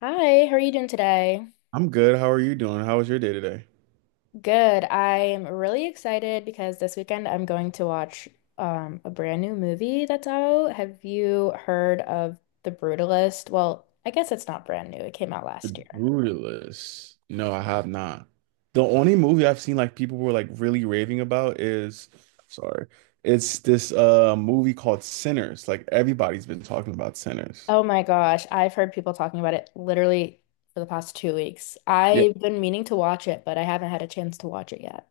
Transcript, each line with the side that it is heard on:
left: Hi, how are you doing today?
right: I'm good. How are you doing? How was your day today?
left: Good. I'm really excited because this weekend I'm going to watch a brand new movie that's out. Have you heard of The Brutalist? Well, I guess it's not brand new. It came out last year.
right: Brutalist. No, I have not. The only movie I've seen like people were like really raving about sorry, it's this movie called Sinners. Like everybody's been talking about Sinners.
left: Oh my gosh, I've heard people talking about it literally for the past 2 weeks.
right: Yeah.
left: I've been meaning to watch it, but I haven't had a chance to watch it yet.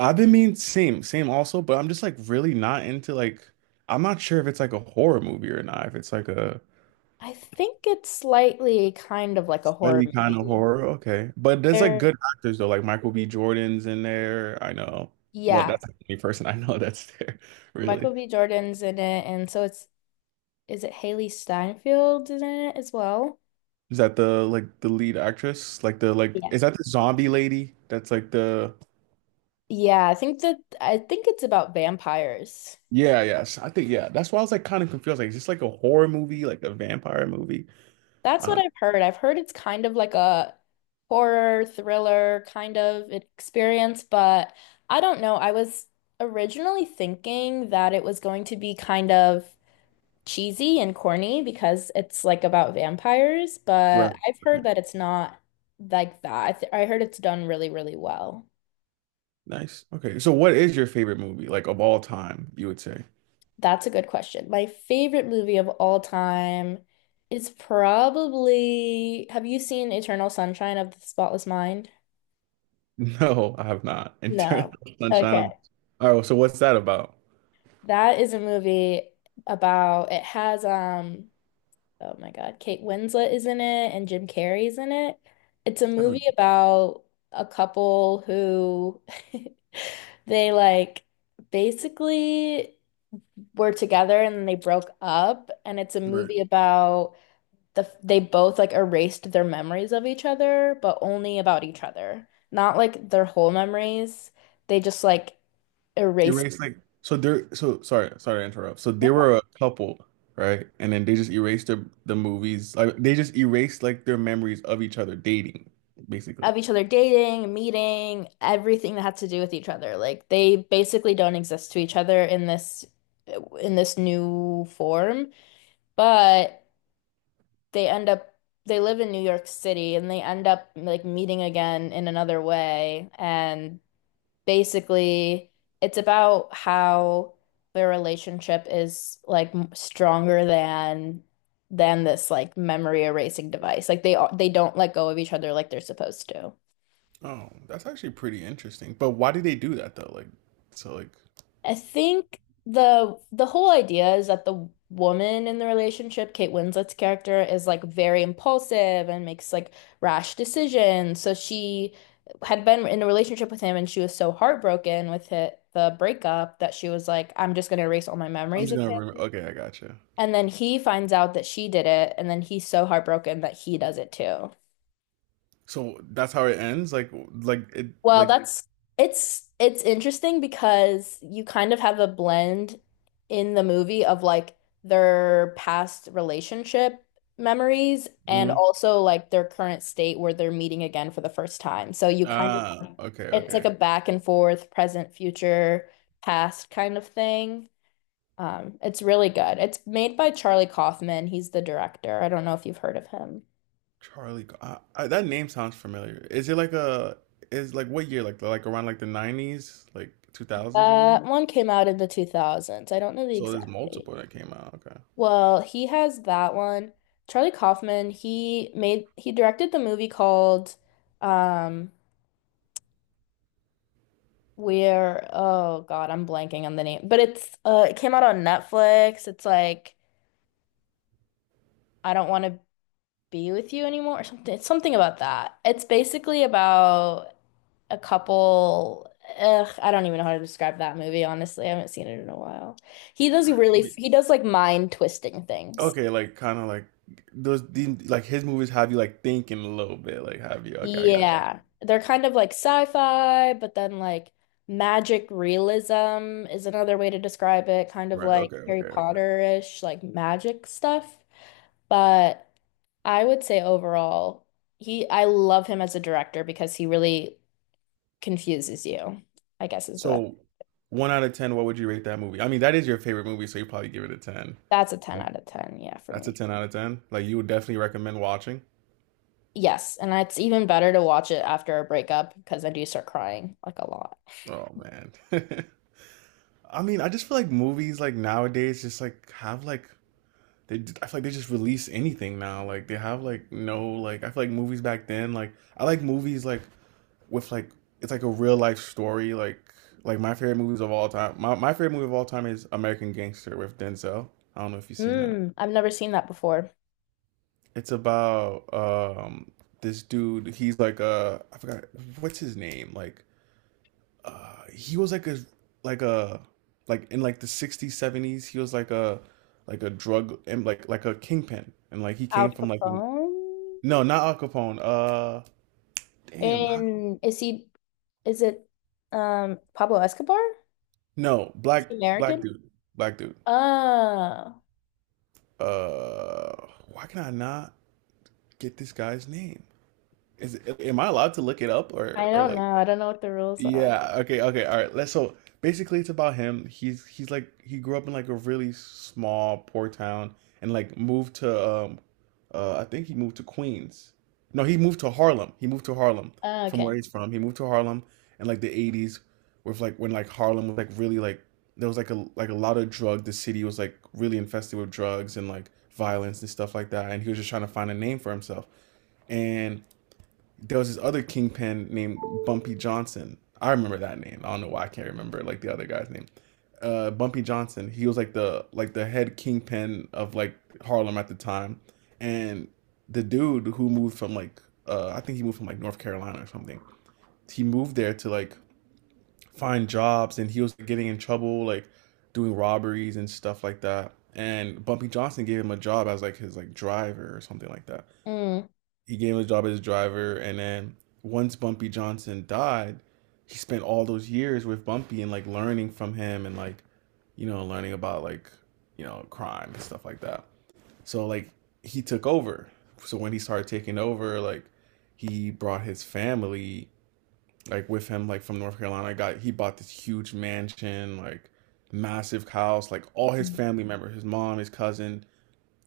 right: I've been mean same, same also, but I'm just like really not into like I'm not sure if it's like a horror movie or not, if it's like a
left: I think it's slightly kind of like a horror
right: really kind of
left: movie.
right: horror, okay. But there's like
left: There,
right: good actors though, like Michael B. Jordan's in there. I know. Well,
left: yeah,
right: that's the only person I know that's there, really.
left: Michael B. Jordan's in it, and so it's is it Haley Steinfeld in it as well?
right: Is that the lead actress? Like
left: Yeah.
right: is that the zombie lady? That's like the
left: Yeah, I think it's about vampires.
right: yeah, yes. I think yeah. That's why I was like kind of confused. Like, is this like a horror movie, like a vampire movie?
left: That's
right: I
left: what
right: don't know.
left: I've heard. I've heard it's kind of like a horror thriller kind of experience, but I don't know. I was originally thinking that it was going to be kind of cheesy and corny because it's like about vampires, but
right: Right.
left: I've
right: Okay.
left: heard that it's not like that. I heard it's done really, really well.
right: Nice. Okay. So what is your favorite movie, like of all time, you would say?
left: That's a good question. My favorite movie of all time is probably, have you seen Eternal Sunshine of the Spotless Mind?
right: No, I have not. Eternal
left: No.
right: Sunshine of
left: Okay.
right: all right, well, so what's that about?
left: That is a movie about it has oh my God, Kate Winslet is in it and Jim Carrey's in it. It's a
right: I
left: movie
right: don't.
left: about a couple who they like basically were together and then they broke up, and it's a
right: Right.
left: movie about the they both like erased their memories of each other, but only about each other. Not like their whole memories. They just like erased
right: Erased like so there so sorry to interrupt, so they were a couple, right? And then they just erased the movies, like they just erased like their memories of each other dating basically.
left: of each other dating, meeting, everything that had to do with each other. Like they basically don't exist to each other in this new form, but they end up they live in New York City and they end up like meeting again in another way. And basically it's about how their relationship is like m- stronger than this like memory erasing device. Like they are- they don't let go of each other like they're supposed to.
right: Oh, that's actually pretty interesting, but why did they do that though? Like so like
left: I think the whole idea is that the woman in the relationship, Kate Winslet's character, is like very impulsive and makes like rash decisions. So she had been in a relationship with him and she was so heartbroken with it, the breakup, that she was like, I'm just gonna erase all my
right: I'm
left: memories
right: just
left: of
right: gonna remember,
left: him.
right: okay, I gotcha.
left: And then he finds out that she did it, and then he's so heartbroken that he does it too.
right: So that's how it ends like it
left: Well,
right: like
left: that's it's interesting because you kind of have a blend in the movie of like their past relationship memories and
right: mhm.
left: also like their current state where they're meeting again for the first time. So you kind
right: Ah,
left: of
right: okay,
left: it's
right: okay.
left: like a back and forth, present, future, past kind of thing. It's really good. It's made by Charlie Kaufman. He's the director. I don't know if you've heard of him.
right: Charlie Go- I, That name sounds familiar. Is it like a is like what year, like around like the 90s, like 2000s maybe?
left: That one came out in the 2000s. I don't know the
right: So there's
left: exact date.
right: multiple that came out. Okay.
left: Well, he has that one. Charlie Kaufman, he made he directed the movie called um where oh God, I'm blanking on the name. But it's it came out on Netflix. It's like I don't want to be with you anymore or something. It's something about that. It's basically about a couple. Ugh, I don't even know how to describe that movie, honestly. I haven't seen it in a while. He does
right: All right, let
left: really
right: me-
left: he does like mind twisting things.
right: Okay, like kind of like those these like his movies have you like thinking a little bit, like have you? Okay, I got you.
left: Yeah, they're kind of like sci-fi, but then like magic realism is another way to describe it, kind of
right: Right.
left: like
right: Okay.
left: Harry
right: Okay. Okay.
left: Potter-ish, like magic stuff. But I would say overall, he I love him as a director because he really confuses you, I guess is the best.
right: So one out of ten, what would you rate that movie? I mean, that is your favorite movie, so you probably give it a ten.
left: That's a 10
right: Like
left: out of 10, yeah, for
right: that's a
left: me.
right: ten out of ten. Like you would definitely recommend watching.
left: Yes, and it's even better to watch it after a breakup because I do start crying like a lot.
right: Oh man. I mean, I just feel like movies like nowadays just like have like they I feel like they just release anything now. Like they have like no like I feel like movies back then like I like movies like with like it's like a real life story. Like my favorite movies of all time. My favorite movie of all time is American Gangster with Denzel. I don't know if you've seen that.
left: Mm, I've never seen that before.
right: It's about this dude. He's like a I forgot what's his name. Like he was like a like a like in like the 60s 70s he was like a drug and like a kingpin and like he
left: Al
right: came from like
left: Capone?
right: no not Al Capone damn how,
left: And is he, is it Pablo Escobar?
right: no
left: Is
right: black
left: he American?
right: black dude
left: Oh,
right: uh, why can I not get this guy's name? Is am I allowed to look it up
left: I
right: or
left: don't
right: like
left: know. I don't know what the rules are.
right: yeah, okay, okay, all right. Let's so basically it's about him. He's like he grew up in like a really small poor town and like moved to I think he moved to Queens. No, he moved to Harlem. He moved to Harlem
left: Oh,
right: from where
left: okay.
right: he's from. He moved to Harlem in like the 80s with like when like Harlem was like really like there was like a lot of drug. The city was like really infested with drugs and like violence and stuff like that, and he was just trying to find a name for himself. And there was this other kingpin named Bumpy Johnson. I remember that name. I don't know why I can't remember like the other guy's name. Bumpy Johnson. He was like the head kingpin of like Harlem at the time, and the dude who moved from like I think he moved from like North Carolina or something. He moved there to like find jobs, and he was getting in trouble like doing robberies and stuff like that. And Bumpy Johnson gave him a job as like his like driver or something like that.
left: Mm.
right: He gave him a job as a driver, and then once Bumpy Johnson died, he spent all those years with Bumpy and like learning from him and like you know learning about like you know crime and stuff like that. So like he took over. So when he started taking over, like he brought his family like with him like from North Carolina. Got he bought this huge mansion, like massive house, like all his
left: Mm.
right: family members, his mom, his cousin,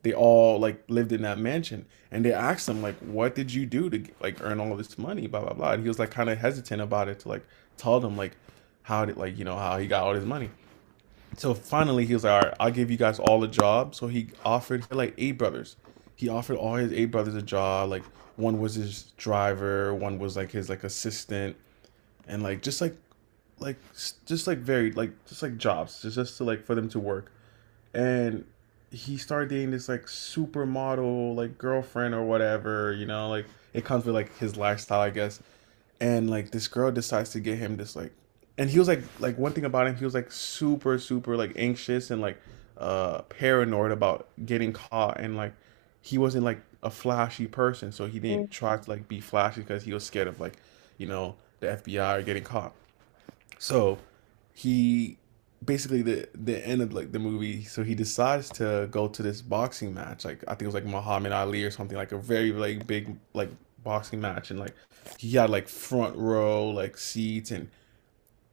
right: they all like lived in that mansion, and they asked him like what did you do to like earn all this money, blah blah blah, and he was like kind of hesitant about it to like tell them like how did like you know how he got all this money. So finally he was like, all right, I'll give you guys all a job. So he offered like eight brothers, he offered all his eight brothers a job, like one was his driver, one was like his like assistant, and like just like very like just like jobs just to like for them to work. And he started dating this like supermodel like girlfriend or whatever, you know, like it comes with like his lifestyle I guess. And like this girl decides to get him this like and he was like one thing about him he was like super super like anxious and like paranoid about getting caught and like he wasn't like a flashy person, so he
left: Mm.
right: didn't try to like be flashy because he was scared of like you know the FBI or getting caught. So he basically the end of like the movie, so he decides to go to this boxing match. Like I think it was like Muhammad Ali or something, like a very like big like boxing match, and like he had like front row like seats. and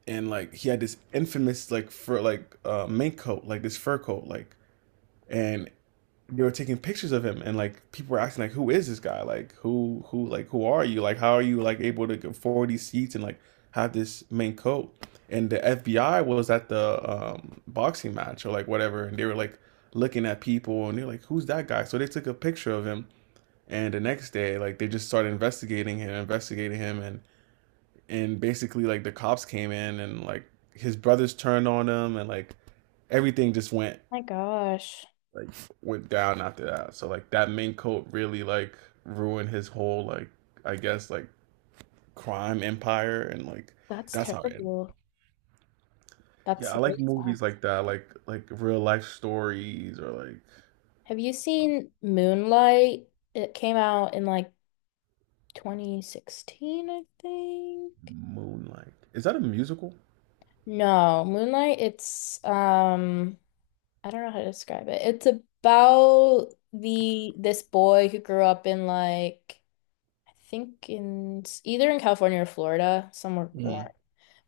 right: and like he had this infamous like fur like mink coat, like this fur coat, like and they were taking pictures of him, and like people were asking like who is this guy, like who like who are you, like how are you like able to afford these seats and like have this main coat. And the FBI was at the boxing match or like whatever, and they were like looking at people and they're like who's that guy, so they took a picture of him. And the next day like they just started investigating him and basically like the cops came in and like his brothers turned on him and like everything just went
left: My gosh,
right: like went down after that. So like that mink coat really like ruined his whole like I guess like crime empire and like
left: that's
right: that's how it ended.
left: terrible.
right: Yeah,
left: That's
right: I like
left: really sad.
right: movies like that, like real life stories or like
left: Have you seen Moonlight? It came out in like 2016, I think.
right: Moonlight. Is that a musical?
left: No, Moonlight, it's I don't know how to describe it. It's about the this boy who grew up in like I think in either in California or Florida, somewhere warm.
right: Mm-hmm.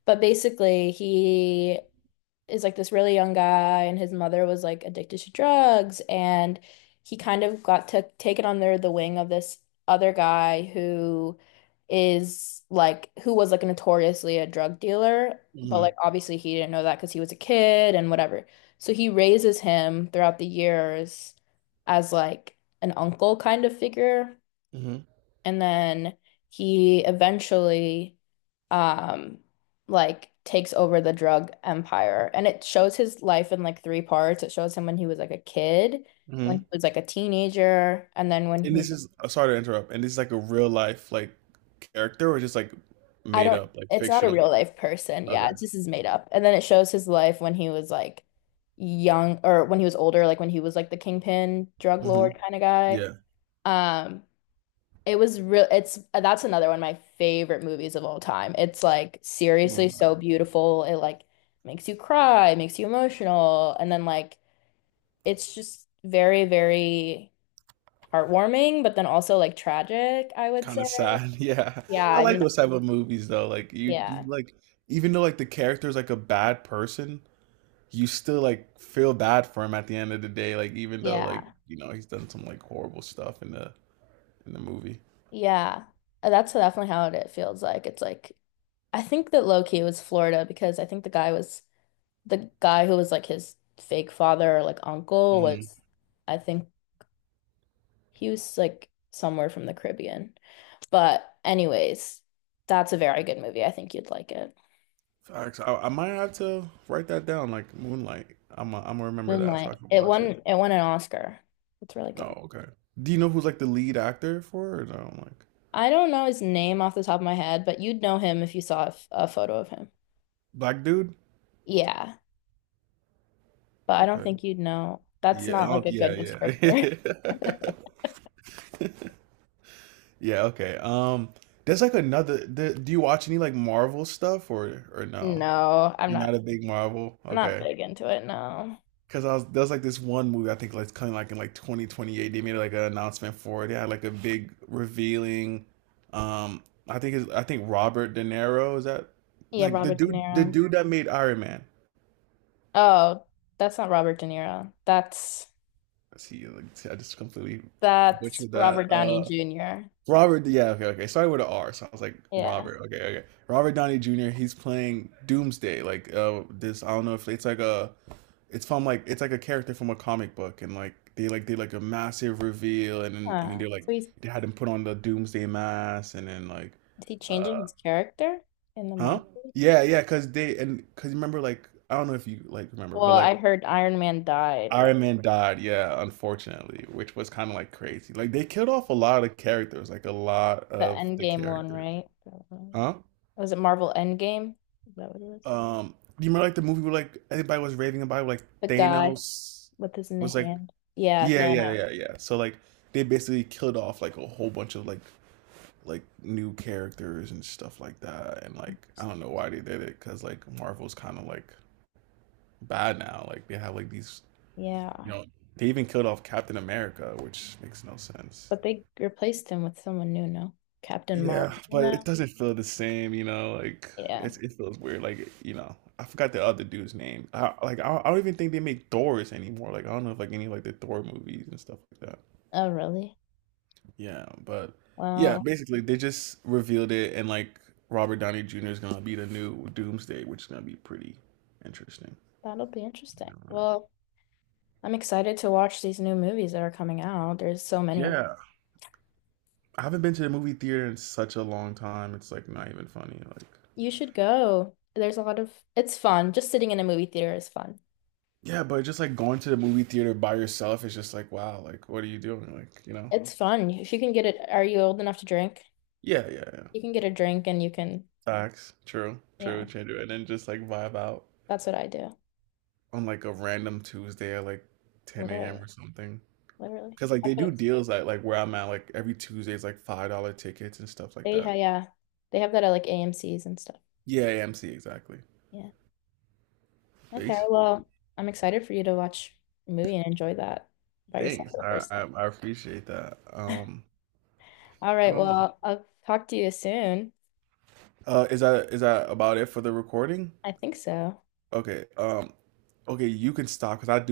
left: But basically, he is like this really young guy, and his mother was like addicted to drugs, and he kind of got to take it under the wing of this other guy who is like who was like notoriously a drug dealer, but
right: Mm-hmm.
left: like obviously he didn't know that because he was a kid and whatever. So he raises him throughout the years as like an uncle kind of figure.
right: Mm-hmm.
left: And then he eventually um like takes over the drug empire. And it shows his life in like three parts. It shows him when he was like a kid, when
right: Mm-hmm.
left: he was like a teenager, and then when
right: And
left: he
right: this is sorry to interrupt. And this is like a real life like character or just like
left: I
right: made
left: don't
right: up, like
left: it's not a
right: fictional.
left: real life person. Yeah,
right: Okay.
left: it's just is made up. And then it shows his life when he was like young or when he was older, like when he was like the kingpin drug
right: Mm-hmm.
left: lord kind of guy.
right: Yeah.
left: Um It was real. It's that's another one of my favorite movies of all time. It's like seriously
right: Moonlight.
left: so beautiful. It like makes you cry, it makes you emotional, and then like it's just very, very heartwarming, but then also like tragic, I would
right: Kind
left: say.
right: of sad. Yeah.
left: Yeah,
right: I
left: I
right: like
left: mean,
right: those type of movies though. Like you
left: yeah,
right: like even though like the character's like a bad person, you still like feel bad for him at the end of the day, like even though like,
left: yeah,
right: you know, he's done some like horrible stuff in the movie.
left: yeah. That's definitely how it feels like. It's like I think that low key it was Florida because I think the guy was the guy who was like his fake father or like uncle
right: Hmm.
left: was I think he was like somewhere from the Caribbean. But anyways, that's a very good movie. I think you'd like it.
right: Facts. I might have to write that down, like Moonlight. I'm I am I gonna remember that so I
left: Moonlight.
right: can watch it.
left: It won an Oscar. It's really
right: Oh,
left: good.
right: okay. Do you know who's like the lead actor for it? Or no, like
left: I don't know his name off the top of my head, but you'd know him if you saw f- a photo of him.
right: black dude?
left: Yeah, but I don't
right: Okay.
left: think you'd know. That's
right: Yeah. I
left: not like
right: don't-
left: a
right: yeah,
left: good descriptor.
right: yeah. Yeah, okay. There's like another. The, do you watch any like Marvel stuff or no?
left: No,
right: You're not a big Marvel.
left: I'm not
right: Okay,
left: big into it, no.
right: because I was there's like this one movie I think like kind of like in like 2028 they made like an announcement for it. They had like a big revealing. Um, I think it's I think Robert De Niro is that
left: Yeah,
right: like the
left: Robert De
right: dude the
left: Niro.
right: dude that made Iron Man.
left: Oh, that's not Robert De Niro.
right: See, like see, I just completely
left: That's
right: butchered
left: Robert
right: that.
left: Downey Jr.
right: Robert, yeah, okay, okay. Started with an R, so I was like
left: Yeah.
right: Robert. Okay, okay. Robert Downey Jr. He's playing Doomsday. Like this, I don't know if it's like a, it's from like it's like a character from a comic book, and like they like did like a massive reveal, and then
left: Huh.
right: they like
left: So he's
right: they had him put on the Doomsday mask, and then like,
left: is he changing
right: uh,
left: his character in the
right: huh?
left: Marvel?
right: Yeah, yeah. Cause they and cause you remember like I don't know if you like remember,
left: Well,
right: but
left: I
right: like
left: heard Iron Man died, right?
right: Iron Man died, yeah, unfortunately, which was kind of like crazy. Like they killed off a lot of characters, like a lot
left: The
right: of the
left: Endgame one,
right: characters.
left: right?
right: Huh?
left: Was it Marvel Endgame? Is that what it was?
right: Um, do you remember like the movie where like everybody was raving about like
left: The guy
right: Thanos
left: with his new
right: was like
left: hand. Yeah,
right: yeah yeah yeah
left: Thanos.
right: yeah. Yeah. So like they basically killed off like a whole bunch of like new characters and stuff like that. And like I don't know why they did it, because like Marvel's kind of like bad now. Like they have like these you
left: Yeah.
right: know they even killed off Captain America, which makes no sense.
left: But they replaced him with someone new, no? Captain
right: Yeah,
left: Marvel
right: but it
left: now?
right: doesn't feel the same, you know. Like
left: Yeah.
right: it's, it feels weird. Like you know, I forgot the other dude's name. I don't even think they make Doors anymore. Like I don't know if like any like the Thor movies and stuff like that.
left: Oh, really?
right: Yeah, but yeah,
left: Well,
right: basically they just revealed it, and like Robert Downey Jr. is gonna be the new Doomsday, which is gonna be pretty interesting.
left: that'll be interesting. Well, I'm excited to watch these new movies that are coming out. There's so many of
right: Yeah, I haven't been to the movie theater in such a long time. It's like not even funny. Like
left: you should go. There's a lot of, it's fun. Just sitting in a movie theater is fun.
right: yeah, but just like going to the movie theater by yourself is just like, wow, like what are you doing? Like, you know?
left: It's fun. If you can get it, are you old enough to drink?
right: Yeah, yeah, yeah.
left: You can get a drink and you can,
right: Facts. True. True.
left: yeah,
right: True. And then just like vibe out
left: that's what I do.
right: on like a random Tuesday at like 10 a.m.
left: Literally,
right: or something.
left: literally.
right: Because like
left: That's
right: they
left: what
right: do
left: it's,
right: deals like where I'm at, like every Tuesday is like $5 tickets and stuff like
left: they, ha-
right: that.
left: yeah, they have that at like AMCs and stuff.
right: Yeah, AMC exactly.
left: Yeah. Okay.
right: Basically.
left: Well, I'm excited for you to watch a movie and enjoy that by yourself
right: Thanks.
left: for the
right: I,
left: first
right: I
left: time.
right: I appreciate that.
left: All
right: I
left: right.
right: don't know.
left: Well, I'll talk to you soon.
right: Is that about it for the recording?
left: I think so.
right: Okay. Okay, you can stop because I do